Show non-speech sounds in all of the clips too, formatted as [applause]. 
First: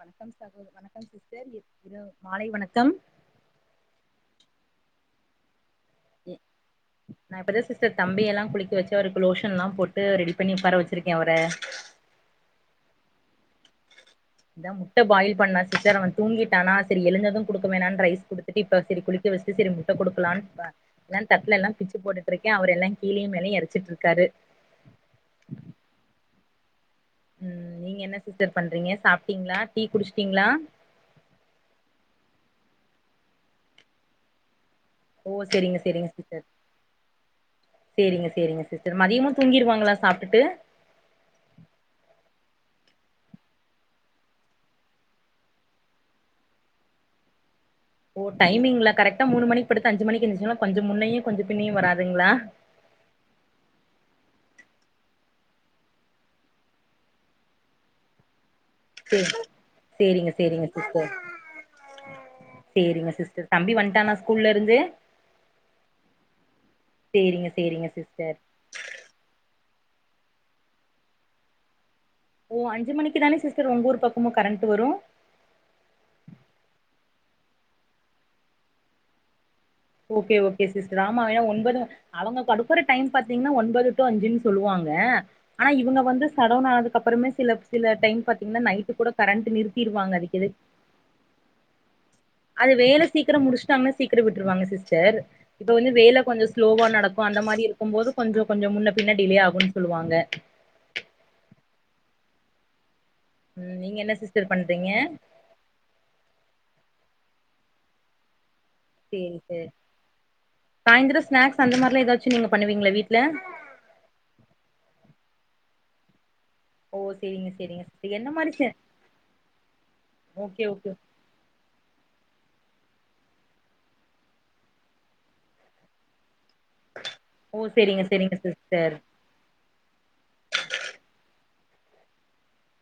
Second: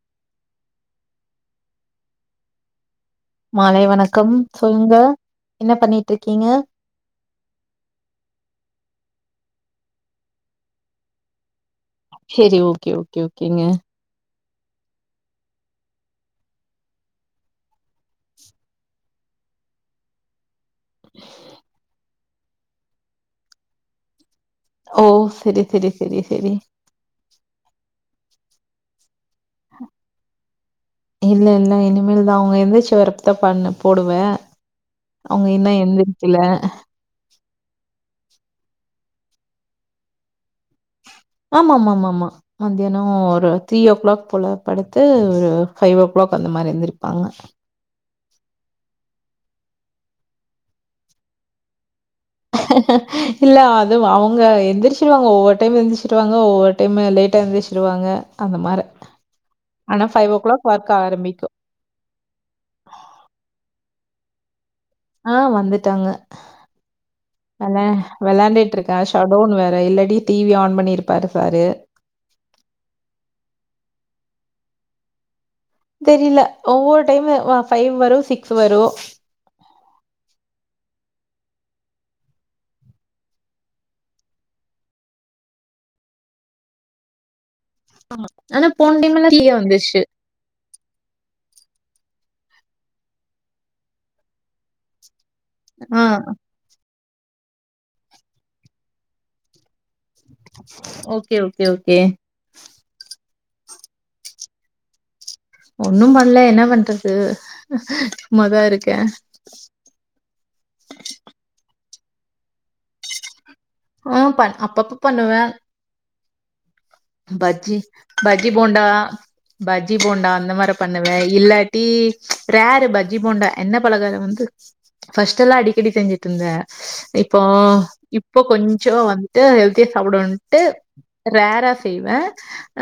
வணக்கம் சகோ வணக்கம் சிஸ்டர் இ இர மாலை வணக்கம் மாலை வணக்கம் சொல்லுங்க என்ன பண்ணிட்டு இருக்கீங்க நா இப்பதா சிஸ்டர் தம்பியலா குளிக்க வச்சு அவருக்கு லோஷ ன்லா போட்டு ரெடி பண்ணி உக்கார வச்சிருக்கே அவர சேரி ஓகே ஓகே ஓகேங்க இதா முட்ட பாயில் பண்ணலா சிஸ்டர் அவன் தூங்கிட்டானா சேரி எழுந்தது குடுக்க வேணானு ரைஸ் குடுத்துட்டு இப்ப சேரி குளிக்க சேரி சேரி முட்ட குடுக்கலான்னு பா எல்லா தட்ல எல்லா பிச்சு போட்டுட்டு இருக்கே அவர் எல்லா கீழயு மேலயு எரச்சிட்டு இருக்காரு ஓ செரி செரி செரி செரி ம் நீங்க என்ன சிஸ்டர் பண்றீங்க சாப் இல்ல இல்ல இனிமே தா அவுங்க எந்திருச்சு வர [unintelligible] ஓ போடுவேஅவுங்க இன்னு செரிங்க செரிங்க எந்திரிக்கில சிஸ்டர் சேரிங்க சேரிங்க சிஸ்டர் மதியமு தூங்கிருவாங்களா சாப்ட்டுட்டு ஆமா ஆமா ஆமா ஆமா மதியானோ ஒரு த்ரீ ஓ க்ளாக் போல படுத்து ஒரு ஃபைவ் ஓ க்ளாக் அந்த மாரி எந்திருப்பாங்க ஓ டைமிங்ல கரெக்ட்டா மூணுமணிக்கு படுத்து அஞ்சுமணிக்கு எந்துச்சு கொஞ்சோ முன்னயு கொஞ்சோ பின்னயு வராது இல்ல அது அ வுங்க எந்திருச்சிருவாங்க ஒவ்வொரு டைம் எந்திருச்சிருவாங்க ஒவ்வொரு டைம்மு லேட்டா எந்திருச்சிருவாங்க அந்த மாரி சேரி ஆனா சேரிங்க ஃபைவ்வோ சேரிங்க க்ளாக் ஒர்க் சிஸ்டர் ஆரம்பிக்கூ சேரிங்க சிஸ்டர் தம்பி வந்ட்டானா ஸ்கூல்லருந்து ஆ வந்துட்டாங்க சேரிங்க வெளா சேரிங்க சிஸ்டர் வெளயாண்டுட்டு இருக்கா ஷடோன் வேற இல்லாட்டி டீவி ஆன் பண்ணிருப்பாரு சாரு ஓ அஞ்சு மணிக்கு தானே சிஸ்டர் உங்க ஊர் பக்கமு கரண்ட்டு வரூ தெரில ஒவ்வொரு டைம்மு ஃபைவ் வரூ சிக்ஸ் வரூ ஓகே ஓகே சிஸ்டர் ஆமா ஒம்பது அவுங்க கொடுக்குற டைம் பாத்தீங்கன்னா ஒன்பது டூ அஞ்சுன்னு சொல்லுவாங்க க ஆனா இவுங்க வந்து சடோன் ஆனதுக்கு அப்றமே சில சில டைம் பாத்தீங்கனா ஆனா நைட்டு போன கூட டைம்லாம் கரண்ட் ஃப்ரீயா வந்துருச்சு. நிறுத்தீருவாங்க அதுக்கிது அது வேல சீக்ரோ முடிச்சுட்டாங்கன்னா சீக்ரோ விட்டுருவாங்க சிஸ்டர் இப்ப வந்து ஆ வேல கொஞ்சோ ஸ்லோவா நடக்கூ கும் அந்த மாரி இருக்கும் போது கொஞ்சோ‌ கொஞ்சோ முன்ன பின்ன டிலே ஆகூ ஓகே ஓகே ஓகே ம் நீங்க என்ன சிஸ்டர் பண்றீங்க ஒன்னு பண்ல என்ன பண்றது சும்மாதா இரு சேரி சேரி சாய்ந்தர ஸ்நாக்ஸ் அந்த மாரிலா எதாச்சு நீங்க பண்ணுவீங்களா வீட்ல ம் பண் அப்பப்ப பண்ணுவே ஓ சேரிங்க பஜ்ஜி சேரிங்க சிஸ்டர் என்ன பஜ்ஜி மாரி ச போண்டா பஜ்ஜி போண்டா அந்த ஓகே மாரி ஓகே பண்ணுவே இல்லாட்டி ரேரு பஜ்ஜி போண்டா என்ன பலகாரம் வந்து ஃபஸ்ட் எல்லா அடிக்கடி செஞ்சுட்டு இருந்தே இப்போ ஓ சேரிங்க சேரிங்க இப்போ கொஞ்சோ சிஸ்டர் வந்துட்டு ஹெல்த்தியா சாப்டுவோன்ட்டு ரேரா செய்வே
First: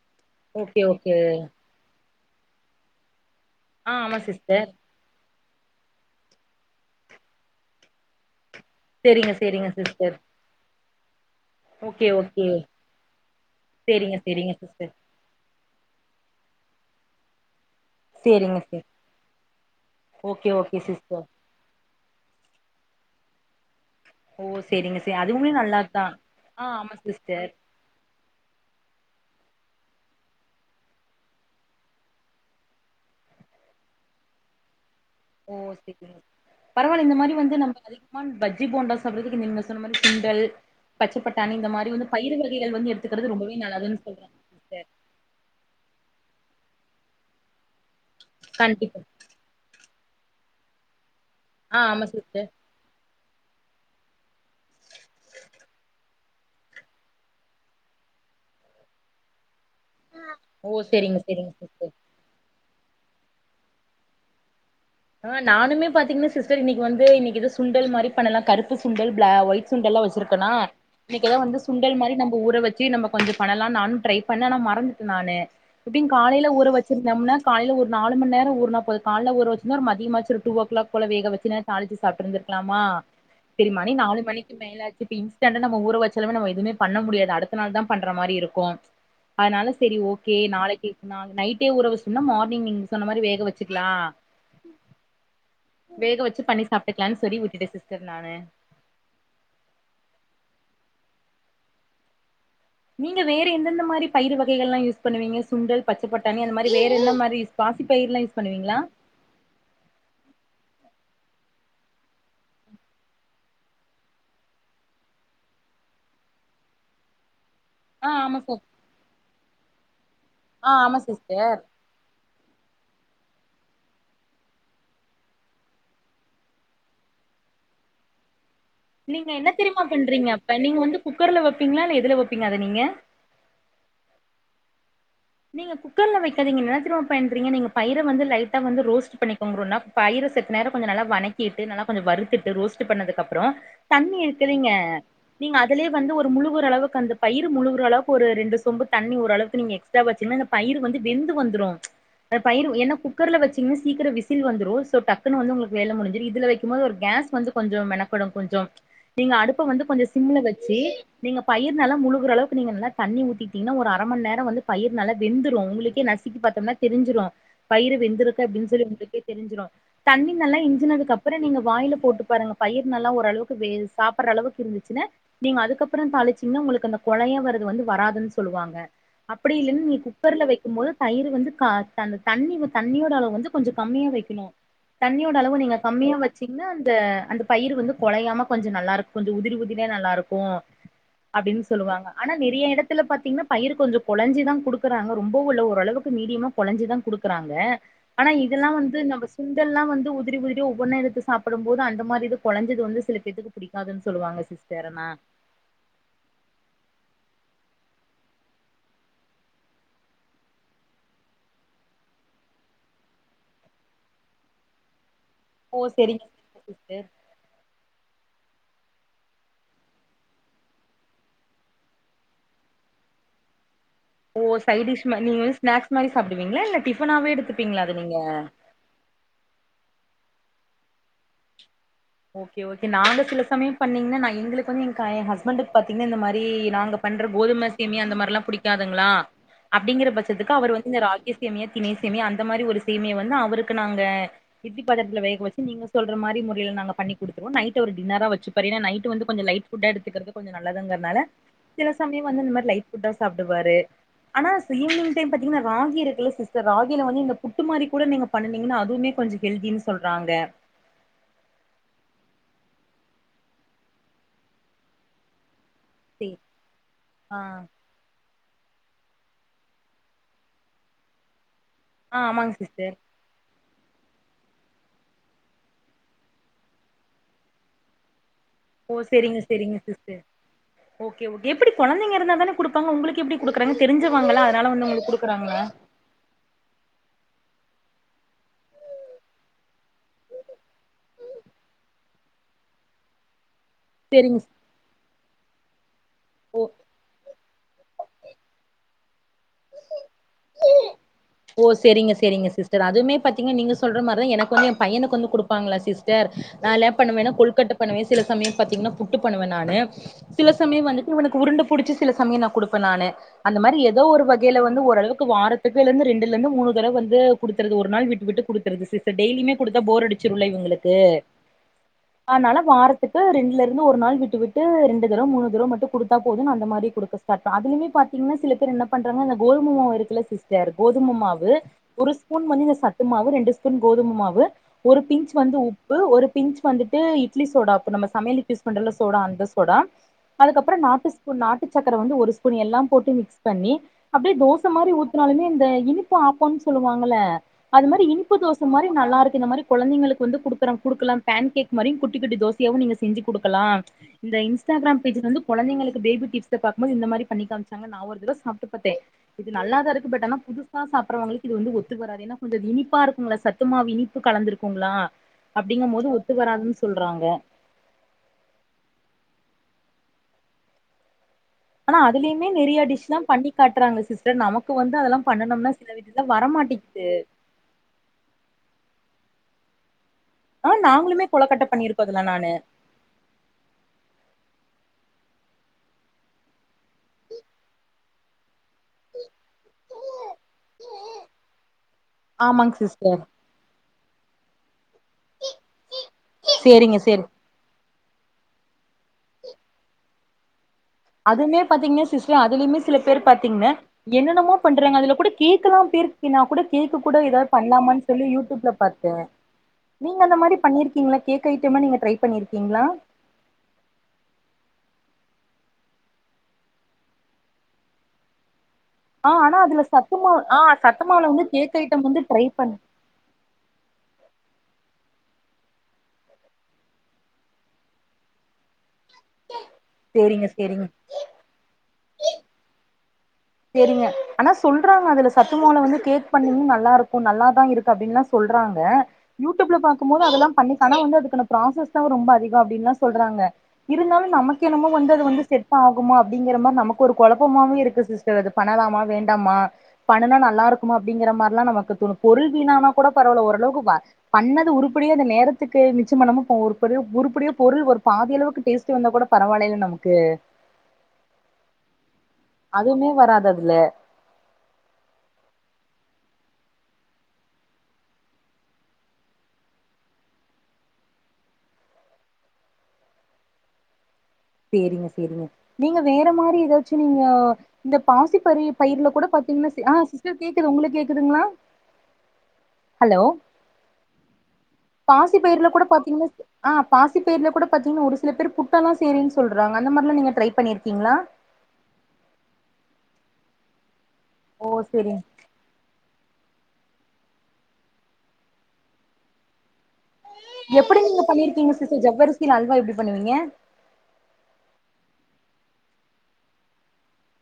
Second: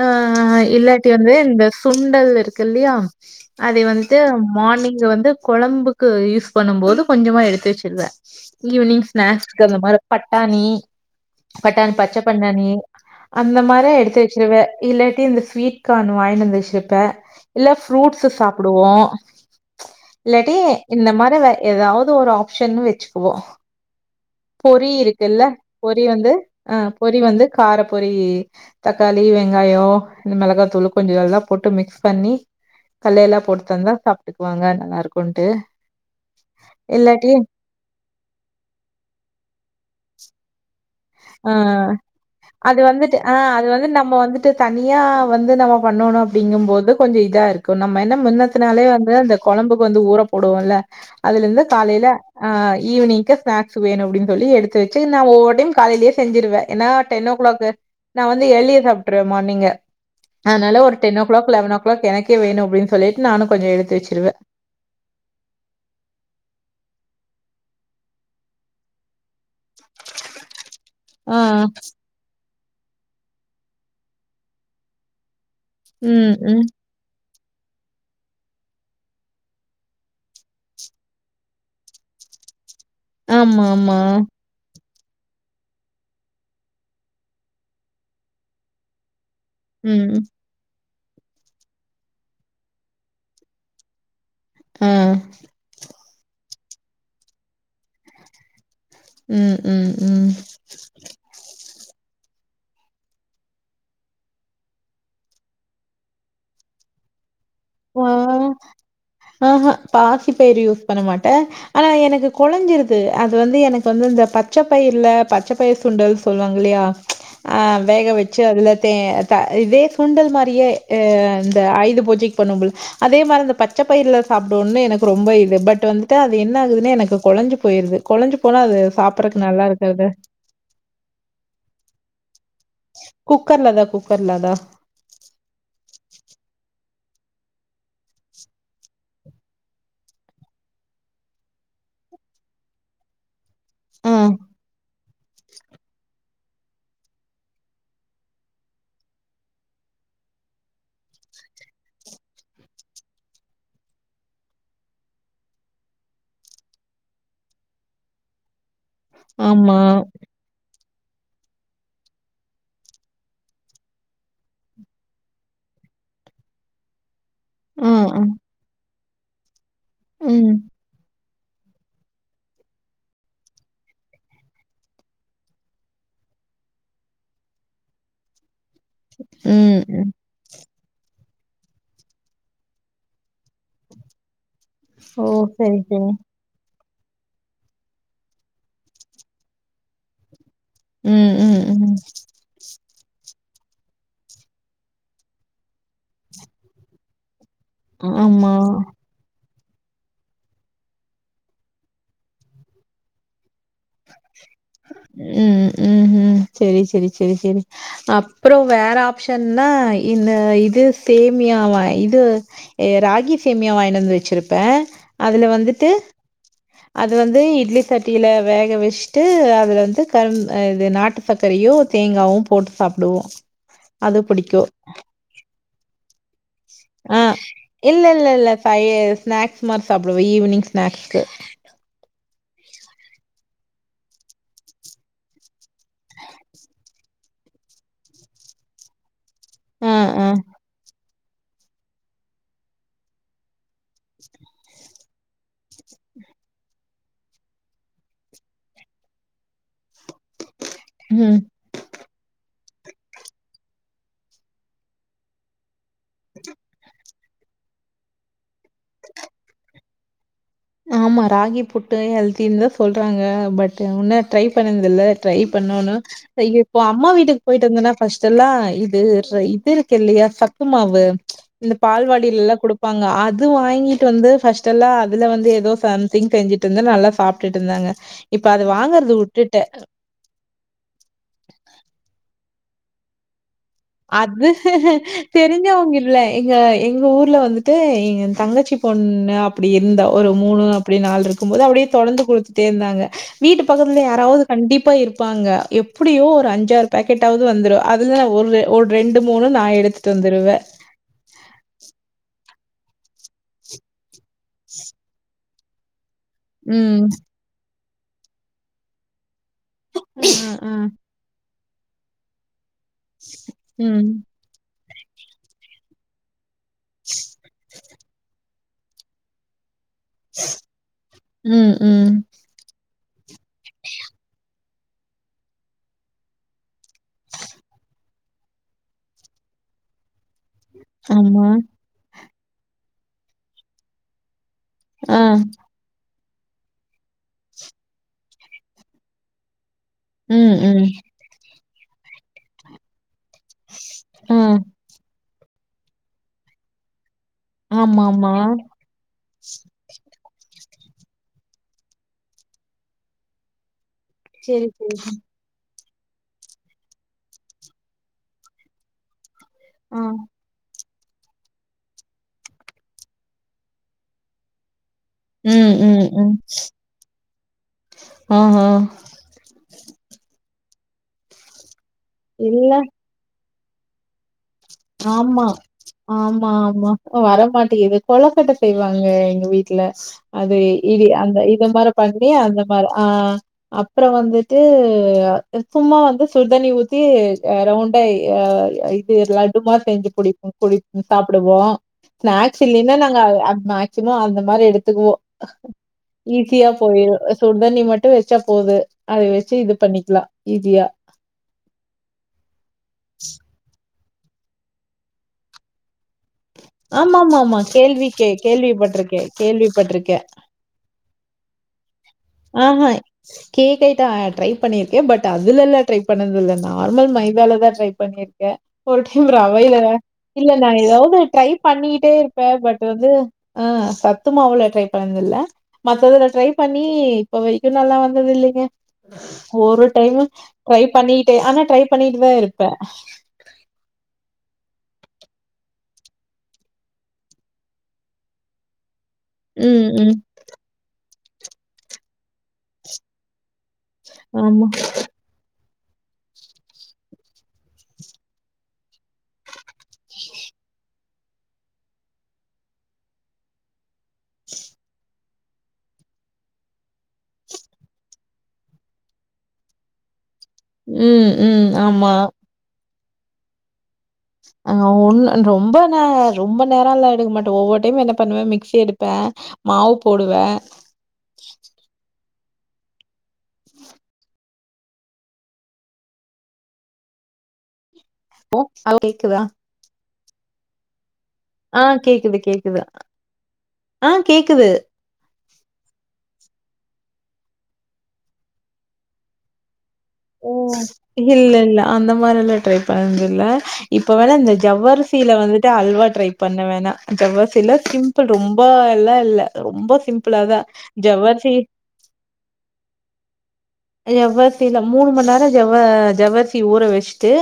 அ ஓகே இல்லாட்டி ஓகே வந்து இந்த சுண்டல் இருக்கு இல்லயா அதை ஆ வந்துட்டு ஆமா சிஸ்டர் மார்னிங் வந்து கொழம்புக்கு யூஸ் பண்ணும் போது கொஞ்சமா எடுத்து வெச்சிருவே ஈவினிங் சேரிங்க ஸ்நாக்ஸ்க்கு சேரிங்க அந்த மாரி சிஸ்டர் பட்டாணி பட்டாணி ஓகே பச்ச ஓகே பட்டாணி அந்த மாரி சேரிங்க எடுத்து சேரிங்க வெச்சிருவ சிஸ்டர் இல்லாட்டி இந்த ஸ்வீட் கானு வாங்கிட்டு வந்து வெச்சிருப்ப இல்ல ஃப்ரூட்ஸ்சு சேரிங்க சாப்டுவோ சிஸ் ம் ஓகே இல்லாட்டி ஓகே இந்த சிஸ்டர் மாரி எதாவ்து ஒரு ஆப்ஷனு வெச்சுக்குவோ ஓ பொறி சேரிங்க சே இருக்குல்ல அதுவுமே பொறி நல்லாதா வந்து ஆ அ ஆமா பொறி வந்து சிஸ்டர் கார பொறி தக்காளி வெங்காயோ இந்த மெளகாத்தூளு கொஞ்சோ இதெல்லா போட்டு மிக்ஸ் பண்ணி கல்லயெல்லா போட்டு தந்தா சாப்ட்டுக்குவாங்க நல்லா இருக்கு ஓ செரி பரவாயில்ல இந்த இல்லாட்டி மாரி வந்து நம்ப அதிகமா பஜ்ஜி போண்டா சாப்ட்றதுக்கு நீங்க சொன்ன மாரி இந்த சுண்டல் அ பச்சப்பட்டாணி இந்த மாரி வந்து பயிறு வகைகள் அது வந்து வந்துட்டு எடுத்துக்கிறது அ ரொம்பவே அது வந்து நல்லதுன்னு நம்ம சொல்றாங்க வந்துட்டு சிஸ்டர் தனியா வந்து நம்ம பண்ணோணு அப் டிங்கும் போது கொஞ்சோ இதா இருக்கு நம்ப என்ன முன்னத்துனாலே கண்டிப்பா வந்து அந்த கொழம்புக்கு வந்து ஊற போடுவோல்ல அதுல இருந்து ஆ காலையில ஆமா சிஸ்டர் அ ஈவினிங்கு ஸ்நாக்ஸ் வேணு அப்டின்னு சொல்லி எடுத்து வெச்சுனு நா ஒவ்வொரு டைம் காலையிலயே செஞ்சிடுவே ஏன்னா டென் ஓக்கிளாக்கு நா வந்து ஏர்ழிய சாப்ட்டுருவ மார்னிங்கு ஓ அதனால ஒரு டென் சேரிங்க சேரிங்க ஓக்கிளாக் லெவன் சிஸ்டர் ஓக்கிளாக் எனக்கே வேணு அப்டின்னு சொல்லிட் நானு கொஞ்சோ எடுத்து வெச்சிருவ அ நானுமே பாத்தீங்கன்னா சிஸ்டர் இன்னிக்கு வந்து இன்னிக்கு இது சுண்டல் மாரி பண்ணலா கருப்பு சுண்டல் பிளா ஒயிட் சுண்டல்லா வெச்சிருக்கனா இன்னிக்குதா ஆ வந்து சுண்டல் மாரி நம்ப ஊற வெச் சு நம்ம கொஞ்சோ பண்ணலா நானு டிரை பண்ண ஆனா மறந்துட்டு நானு எப்டியு ம் காலில ம் ஊற வெச்சிருந்தம்னா காலைல ஒரு நாலு மண் நேரோ ஊர்ணா போது கால்ல ஊர ருந்தா ஒரு மத்யமாச்சு ஒரு டூ ஓக்கிளாக் போல வேகவைச்சு இல்ல தாலிச்சு சாப்பிட்டு இருந்திருக்கலா அ ஆமா செரி மணி ஆமா நாலு மணிக்கு மேலாச்சு இப்ப இன்ஸ்டண்டா நம்ம ஊற வெச்சலமே நம்ம எதும பண்ண முடியாது அடுத்த நாள் தா பண்ற மாரி இருக்கு அதனால செரி ம் ஓகே நாளைக்கு நைட்டே ஊற வெச்சுடனா மார்னிங் நீங்க சொன்ன மாரி வேக வெச்சுக்லா ஆ வேக வெச்சு பண்ணி சாப்ட்டுக்கலானு சொல்லி விட்டுட்டே சிஸ்டர் நானு ம் ம் ம் நீங்க வேற எந்தெந்த மாரி பயிரு வகைகள் எல்லா யூஸ் பண்ணுவீங்க சுண்டல் பச்ச பட்டாணி அந்த மாரி வேற என்ன மாரி பாசி அ பயிர்லா யூஸ் பண்ணுவீங்களா ஆஹ பாசி பயிறு யூஸ் பண்ண மாட்ட ஆனா எனக்கு கொழஞ்சிருது அது வந்து எனக்கு வந்து இந்த பச்ச பயிருல்ல பச்ச பயர் சுண்டல் சொல்லுவாங்கலயா அ வேக ஆ ஆமா வெச்சு சிஸ் அதுல தே த இதே சுண்டல் மாரியே ஆ ஆமா அ சிஸ்டர் இந்த ஆயுத பூஜைக்கு பண்ணு போது அதே மாரி பச்ச பயிருல சாப்டோனுனு எனக்கு ரொம்ப இது பட் வந்துட்டு அது என்ன ஆகுதுன்ன எனக்கு கொழ கொழஞ்சி போயிருது கொழஞ்சு நீங்க என்ன தெரியுமா பண்றீங்க அப்ப நீங்க வந்து குக்கர்ல வைப்பீங்களா இல்ல எதுல வைப்பீங்க குக்கர்ல தா குக்கர்ல தா பண்ணுறீங்க நீ பயிர வந்து லைட்ட வந்து ரோஸ்ட் பண்ணிக்கோங்ணா பயிறு கொஞ்சோ நல்லா வணக்கிட்டு நல்லா கொஞ்சோ வரு வறுத்துட்டு ரோஸ்ட் பண்ணதுக்குப்புறோ ஆ. தண்ணி இருக்குதில்லிங்க நீங்க அதுலயே வந்து ஒரு முழுகுற அளவுக்கு அந்த பயிரு முழுகுற அளவுக்கு ஒரு ரெண்டு சொம்பு தண்ணி ஓரளவுக்கு நீங்க எ எக்ஸ்டா வெச்சிங்கன்னா இந்த பயிரு வந்து வெந்து வந்துரு இந்த பயிர எனா குக்கர்ல வெச்சீங்கன்னா சீக்கிரோ விசில் வந்துடு சோ டக்குன்னு வந்து உங்ளுக்கு வேல முடிஞ்சிறு இதுல வைக்கும் போது ஒரு கேஸ் கோஸ் வந்து கொஞ்சோ மெனக்கெடு கொஞ்சோ நீங்க அடுப்ப ஆமா. வந்து கொஞ்சோ சிம்ல வெச்சு நீங்க பயிரு நல்லா முழுகுற அளவு நீங்க நல்லா தண்ணி ஊத்திட்டீங்கன்னா ஒரு அர மண் நேரோ வந்து பயிறு நல்லா வெந்துரு உங்ளுக்கே நசிக்கி பாத்தம்னா தெரிஞ்சிரு ஆ, பயிர் ஆ. வெந்திருக்குகா அப்டின்னு சொல்லி உங்ளுக் தெரிஞ்சிரோம தண்ணி ம். நல்லா இஞ்சினதுக்கு அப் அப்ற நீங்க வாய்ல போட்டு பாருங்க பயிர் நல்ல ஓரளவுக்கு வேச் சாப்பற்றளவுக்கு இருந்துச்சுன்னு நீங்கதுக்கப்புறம் த வச்சிங்னா உங்களுக்கு கொழய வர்றது வந்து வராதுன்னு சொல்லுவாங்க அப்படி இல்ல ம், நீ ம். குக்கர்ல வைக்க போது தயிர் வந்து கா தண்ணி தண்ணியோட அளவு வந்து கொஞ்சம் கம்மியா வெக்கனு ஓ! தண்ணியோட அளவு நீங்க சரி, சரி. கம்மியா வச்சீங்கன்னா அ அந்த பயிர் வந்து குழையாம கொஞ்ச நல்லா இருக்கும் கொஞ்ச உதிர உதிரிதா நல்லாருக்கு ம், அப்டின்னு ம், ம். சொல்லுவாங்க ஆனா நெறைய இடத்துல பாத்தீங்கன்னா பயிர் கொஞ்சம் குழஞ்சி தா குடுக்குறாங்க ரொம்பவும் உள்ள ஓரளவுக்கு மீடியமா குழஞ்சி தா குடுக்குறாங்க ஆனா ஆமா. இதெல்லாம் வந்து நம்ம சுண்டல்லா வந்து உதிரி உதிரி ஒவ்வொன்னு எடுத்து சாப்படும் போது அந்த மாரி இது குழஞ்சது வந்து சில பேதுக்கு பிடிக்க ம் ம் ம் செரி செரி செரி செரி அப்புற வேற ஆப்ஷன்னா இந்த இது சேமியாவ இது ராகி சேமியா வாயின்டு வந்து வச்சிருப்பே அதுல ஓ வந்துட்டு செரிங்க சிஸ்டர் அது வந்து இட்லி சட்டியில வேக வச்சுட்டு அதுல வந்து கரும் இது நாட்டு சக்கரையோ தேங்காவும் போட்டு சாப்பிடுவோ ஆஹ [inaudible] ஓ சைட்டிஷ் ம நீங்க வந்து ஸ்நாக்ஸ் மாரி சாப்டுவீங்க ஆ இல்ல இல்ல இல்ல பைய ஸ்நாஸ் மாரி சாப் அப்றம் ஈவ்னிங் ஸ்நாக்ஸ் க்கு ஓகே ஓகே நாங்க சில சமயம் பண்ணீங்கன்னா எங்களுக்கு வந்து ஹஸ்பண்டு பாத்தீங்கன்னா இந்த மாரி நாங்க பண்ண கோதுமை சேமியா அந்த மாரில்லாம் பிடிக்காதுங்களா ஆ அப்படிங்கிற ஆ பட்சத்துக்கு அவர் வந்து இந்த ராகி சேமியா திணை சேமியா அந்த மாரி ஒரு சேமிய வந்து அவருக்கு நாங்க இட்லி பாத்ரத்துல வேக வச்சு நீங்க சொல்ற மா மாரி முறையில் நாங்க பண்ணி கொடுத்துருவோ நைட்டு அவர் டின்னரா வச்சப்பாரு ஏன்னா நாட்டு வந்து கொஞம் லைட் புட்டா எடுத்துக்கிறது கொஞ்ச நல்லதுங்றதுனால ம் சில சயம் வந்து இந்த மாதிரி லைட் புட்டா சாப்டுவாரு ஆனா ஈவினிங் டைம் பாத்தீங்கன ராகி இருக்குல்ல சிஸ்டர் ராகில வந்து இந்த புட்டு மாதிரி கூட நீங்க பண்ணுனீங்கனா அதுவுமே கொஞ்சோ ஹெல்தின்னு சொல்றாங்க ஆமா ராகி புட்டு ஹெல்தின்னு தான் சொல்றாங்க பட் உன்ன ட்ரை பண்ணது இல்ல ட்ரை பண்ணணு சே இப்போ அம்மா ஆ வீட்டுக்கு போயிட்டு வந்தேனா பஸ்ட் செல்லா இது இது இருக்கு இல்லையா சத்து மாவு இந்த ஆ பால்வாடில ஆமாங்க லாம் சிஸ்டர் கொடுப்பாங்க அது வாங்கிட்டு வந்து பர்ஸ்டெல்லாஎ அதுல வந்து ஏதோ சம்திங் செஞ்சுட்டு இருந்த நல்லா சாப்டுட்டு இருந்தாங்க இப்ப அது ஓ வாங்கறது செரிங்க உட்டுட்டேன். செரிங்க சிஸ்டர் ஓகே எப்படி குழந்தைங்க இருந்தா தானே குடுப்பாங்க உங்களுக்கு எப்படி அது தெரிஞ்சவங்க இல்ல எங்க எங்க ஊர்ல வந்து தான் ஏன் தங்கச்சி பொண்ணு அப்படி இருந்தா ஒரு மூணு அப்படி நாள் இருக்கும்போது அப்படியே தொடர்ந்து கொடுத்து இருந்தாங்க வீட்டு பக்கத்துல செரிங்க யாராவது சிஸ் கண்டிப்பா இருப்பாங்க எ எப்படியோ ஒரு ஓ அஞ்சாறு பேக்கெட்டாவது வந்துறு அதுலந்து நான் ஒரு ஒரு ரெண்டு மூணு நா எடுத்துட்டு வந்துருவே ஓ செரிங்க செரிங்க சிஸ்டர் அதுமே பாத்தீங்கா நீங்க சொல்ற மாதிரிதான் எனக்கு வந்து என் பையனுக்கு வந்து கொடுப்பாங்களா சிஸ்டர் டர் நாலாம் ம். பண்ணுவேன்ன்னா கொல்கட்டை பண்ணுவேன் சில சமயம் பாத்தீங்கன்னா புட்டு பண்ணுவ நானு அ, சில அ. சமயம் வந்துட்டு இவனுக்கு உருண்டு பிடிச்சு சில சமயம் நா கொடுப்ப இப்ப நானு அந்த மாரி ஏதோ ம். ஒரு வகையில வந்து ஓரளவுக்கு வாரத்துக்குள்ளருந்து ரெண்டுல இருந்து மூணு இந்த தடவ வந்து கொடுத்துறது ஒரு நாள் விட்டு விட்டு கொடுத்துறது சிஸ்டர் டெய்லியுமே கொடுத் போர் அடிச்சிருல இவங்களுக்கு ம், ம். அதனால வாரத் ரெண்டுல இருந்து ஒரு நாள் விட்டு விட்டு ரெண்டு தரவா மூணு தரவா மட்டும் கொடுத்தா போது அந்த மாரி கொடுக்க ஸ்டார்ட் பத்தீங்கன்னா சில பேர் என்ன பண்றாங்க இந்த கோலுமுமா இருக்கில்லா சிஸ்டர் கோதுமை ஆமா. மாவு ஒரு ஸ்பூன் மனித சத்து மாவு ரெண்டு ஸ்பூன் கோதுமை மாவு ஒரு ஆ. பின்ச் வந்து உப்பு ஒரு பி்ன்ச் வந்துட்டு இட்லி சோடா அப்ப நம்ம சமையலுக்கு யூஸ் பண்ற சோடா அந்த சோடா ம், அதுக்கப்புற ம். நாட்டு ஸ்பூன் நாட்டு சக்கர வந்து ஒரு ஸ்பூன் எல்லாம் போட்டு மிக்ஸ் பண்ணி அப்டியே ஆ. தோசை மாதிரி ஊத்தினாலுமே இந்த இனிப்பு ஆப்பபோம்னு சொல்லுவாங்கல அது மாதிரி ஆமாமா. இனிப்பு தோசை மாரி நல்லா இருக்கு இந்த மாதிரி குழந்தைங்களுக்கு வந்து குடுக்கறா குடுக்கலா பேன் கேக் மாரியு குட்டி குட்டி தோசையாவு நீங்க செஞ்சு குடுக்கலா இந்த சரி, சரி. இன்ஸ்டாகிராம் பேஜ் வந்து கொழந்தைங்களுக்கு பேபி டிப்ஸ்ல பாக்கும்போது இந்த மாரி பண்ணி காமிச்சாங்க நா ஒரு தடவ சாப்ட்டு பாத்தே இது நல்லாதா ஆ. இருக்கு பட் தா சாப்படறவங்களுக்கு இது வந்து ஒத்து வராது ஏனா கொஞ்சோ இனிப்பா இருக்குமல்ல சத்து மாவு இனிப்பு கலந்திருக்குங்களா ம், ம், அப்டிங்கும்போது ஒத்து ம். வராதுன்னு சொல்றாங்க ஆஹா. ஆனா அதுலிமே இல்ல. நெறயா டிஷ்ஷெல்லா பண்ணி காட்றாங்க சிஸ்டர் நம ஆமா ஆமாமா வரமாட்டேங்குது வரமாட்டிங்குது கொலக்கட்ட செய்வாங்க எங்க வீட்ல அது ஆனா இடி நாங்களுமே அந்த கொழக்கட்ட இத மாரி பண்ணிருக்கோ அதுல பண்ணி நானு அந்த மாரி ஆ அப்றோ வந்துட்டு அ சும்மா வந்து சுடுதண்ணி ஊத்தி ரவுண்டா இது புட்டு மாறி செஞ்சு புடிப் பிடிக்கு சாப்டுவோ ஸ்நாக்ஸ் ஆமாங்க இல்லினா நாங்க சிஸ்டர் அ மே சும்மா அந்த மாரி எடுத்துக்குவோ ஈஸியா சேரிங்க சேரி போய்ரு சுடுதண்ணி மட்டு ட்டு வெச்சா போது அத வெச்சு இது பண்ணிக்கலா ஈசியா அதுமே பாத்தீங்கன்னா சிஸ் அதிலயுமே சில பேர் பாத்தீங்க என்னென்னமோ பண்றாங்க அதுல கூட கேக்கெல்லா பேர் நா கூட கேக்கு கூட எதாவது ஆமாமாமா. பண்லாமன்னு கேள்வி சொல்லி கே யூடியூப்ல பாத்தேன் கேள்விப்பட்டுருக்கேன், கேள்விப்பட்டுருக்கேன். நீங்க அந்த மாரி பண்ணிருக்கீங்ளா கேக் ஐட்டமெல்லா நீங்க ட்ரை ஆஹ் பண்ணிருக்கீங்களா கேக் ஐட்டம் ட்ரை பண்ணியிருக்கே பட் அதுல எல்லா ட்ரை பண்ணது இல்ல நார்மல் மைதாலதா ட்ரை பண்ணிருக்கே ஒரு டைம் ஆ ஆனா ரவைல அதுல சத்துமா இல்ல ஆ நா எதாவது சத்துமாவுல வந்து ட்ரை கேக் ஐட்டம் பண்ணிட்டே வந்து ட்ரை இருப்ப பண் பட் வந்து சத்து மாவுல ட்ரை பண்ணதில்ல மத்ததுல ட்ரை பண்ணி இ இப்ப வரைக்கு நல்லா வந்தது இல்லைங்க ஒரு டம்மு சேரிங்க சேரிங்க ட்ரை பண்ணிட்டே ஆனா ட்ரை பண்ணிட்டுதா இருப்பே சத்துமாவுல வந்து கேக் பண்ணிங்க நல்லா இருக்கு நல்லாதா இருக்கு அப்டினெல்லா சொல்றாங்க யூடியூப்ல ம், ம். பாக்கும்போது அதெல்லா பண்ணித்தான வந்து அதுக்கான ப்ராசஸ்தா ரொம்ப அதிகோ அப்டின்னு எல்லா சொல்றாங்க இருந்தாலு நமக்கு ஆமா. என்னமோ வந்து அது வந்து செட் ஆகுமோ அப்டிங்கிற மாரி நமக்கு ஒரு கொழப்பமாவவே இருக்கு சிஸ் இது பண்ணலாமா வேண்டாமா பண்ணுனா நல்லா இருக்குமா அப்டிங்கிற மாரி எல்லா நமக்கு தோனு பொருள் வீணான கூட பரவால ஓரளவுக்கு பண்ணத உருப்படியா அந்த நேர த்துக்கு மிச்சம் பண்ணாம ஒரு பொருள் உருபடியா பொருள் ஒரு பாதி அளவுக்கு டேஸ்ட் வந்தா கூட பரவாயில்லல்ல நமக்கு ம் ம் ஆமா அதுமே வராது அதுல ஆ ஒண்ணு ரொம்ப நா ரொம்ப நேரோ எல்லா எடுக்க மாட்டே ஒவ்வோர் டயமு என்ன பண்ணுவே மிக்ஸி எடுப்பே மாவு போடுவே சேரிங் சேரிங் நீங்க வேற மாரி எதாச்சு நீங்க இந்த பாசி பறி அது பயிர்ல கூட கேக்குதா? பாத்தீங்கன்னா ஆ சிஸ்டர் கேக்குது உங்களுக்கு கே ஆ கேக்குது கேக்குது ஹலோ ஆ கேக்குது பாசி பயிர்ல கூட பாத்தீங்னா ஆ பாசி பயிர்ல கூட பாத்தீங்கன்னா ஒரு சில பேர் புட்டெல்லா செய்றேனு சொல்றாங்க அந்த மாரிலா நீங்க ட்ரை ஓ பண்ணிருக்கீங்களா இல்ல இல்ல அந்த மாரியெல்லா ட்ரை பண் இல்ல இப்ப வேணா இந்த ஓ சேரிங்க ஜவ்வரிசில வந்துட்டு அல்வா ட்ரை பண்ண வேணா ஜவ்வரிசில சிம்பிள் ரொம்ப எல்லா இல்ல ரொம்ப சிம்பிளாதா எப்டி நீங்க ஜவ்வரிசி பண்ணிருக்கீங்க சிஸ்டர் ஜவ்வரிசில அல்வா எப்டி பண்ணுவீங்க ஜவ்வரிசில மூணு மண் நேரோ ஜவ ஜவ்வரிசிய ஊற வெச்சிட்டு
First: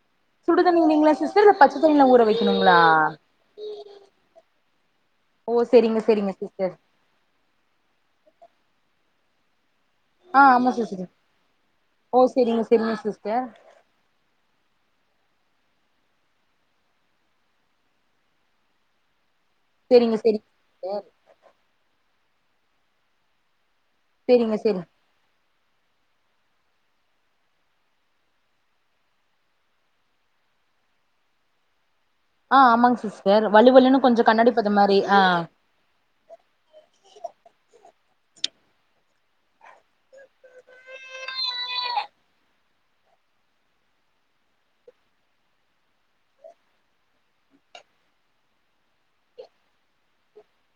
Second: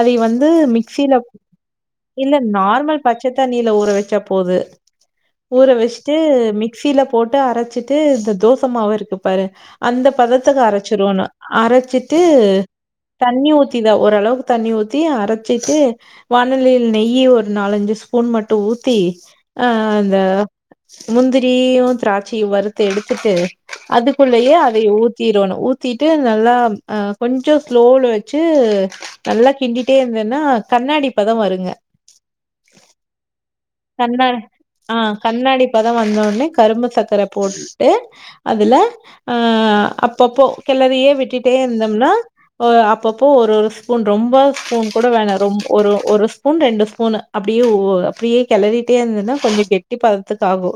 அதை வந்து சுடுதண்ணி இல்லைங்களா மிக்ஸில சிஸ்டர் இல்ல பச்ச தண்ணில ஊற இல்ல வைக்கணுங்களா நார்மல் பச்சத் தண்ணில ஊற வெச்சா போது ஓ ஊற சேரிங்க வெச்சிட்டு சேரிங்க சிஸ்டர் மிக்ஸில போட்டு அரச்சிட்டு இந்த தோசமாவு இருக்கு பாரு அந்த ஆ பதத்துக்கு ஆமா அர சிஸ்டர் ச்சிரோனு அரச்சிட்டு ஓ சேரிங்க சேரிங்க சிஸ்டர் தண்ணி ஊத்திதா ஓரளவுக்கு தண்ணி ஊத்தி அரச்சி ட்டு வானலைல நெய்யி ஒரு நாலஞ்சு ஸ்பூன் மட்டு ஊத்தி ஆ அந்த சேரிங்க சேரிங்க சிஸ்டர் முந்திரியு திராச்சயு வறுத்து எடுத்துட்டு அதுக்குள்ளயே சேரிங்க சேரிங்க அதை ஊத்திரோணு ஊ ஊத்திட்டு நல்லா கொஞ்ச ஸ்லோல வச்சு நல்லா கிண்டிட்டே இருந்தேனா கண்ணாடி பதோ வருங்க ஆ ஆமாங் சிஸ் கண்ணா ஆ கண்ணாடி பதோ வந்தோடனே கரும்பு சக்கர போட்டு அதுல ஆ அப்பபோ கெளறியே விட்டுட்டே இருந்தம்னா அப்ப போ ஒரு ஒரு ஸ்பூன் ரொம்ப ஸ்பூன் கூட வேண ரொம் ஒரு ஒரு ஸ்பூன் ரெண்டு ஸ்பூன் அப்டியே ஓ அப்டியே கெளறிட்டே இருந்தனா கொஞ்ச கெட்டி பதத்துக்கு ஆகு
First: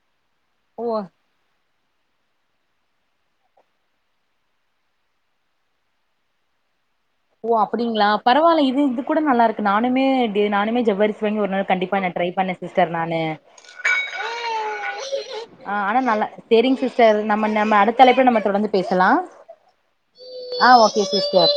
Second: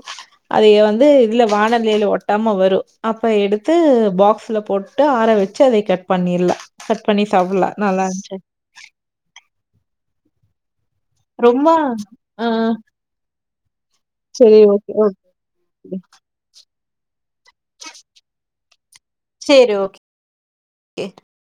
அதய ஓ வந்து இதுல வான லில ஒட்டாம வரு அப்ப எடுத்து பாக்ஸ்ல போட்டு ஆற வச்சு அதய கட் பண்ணிர்லா கட் பண்ணி ஓ சாப்புட்லா நல்லா அப்டிங்ளா இருந்துச்சு பரவால்ல இது இது கூட நல்லா இருக்கு நானுமே இப்டி நானுமே ஜவ்வரிசி வாங்கி ஒரு ரொம்ப நாள் கண்டிப்பா நா ட்ரை ஆ பண்ணே சிஸ்டர் நானு செரி ஓகே ஓகே ஆ ஆனா நல்லா சரிங் சிஸ்டர் நம்ம நம்ம அடுத்தழைப்புல நம்ம தொடர்ந்து பேசலா சேரி ஓகே ஆ ஓகே சிஸ்டர்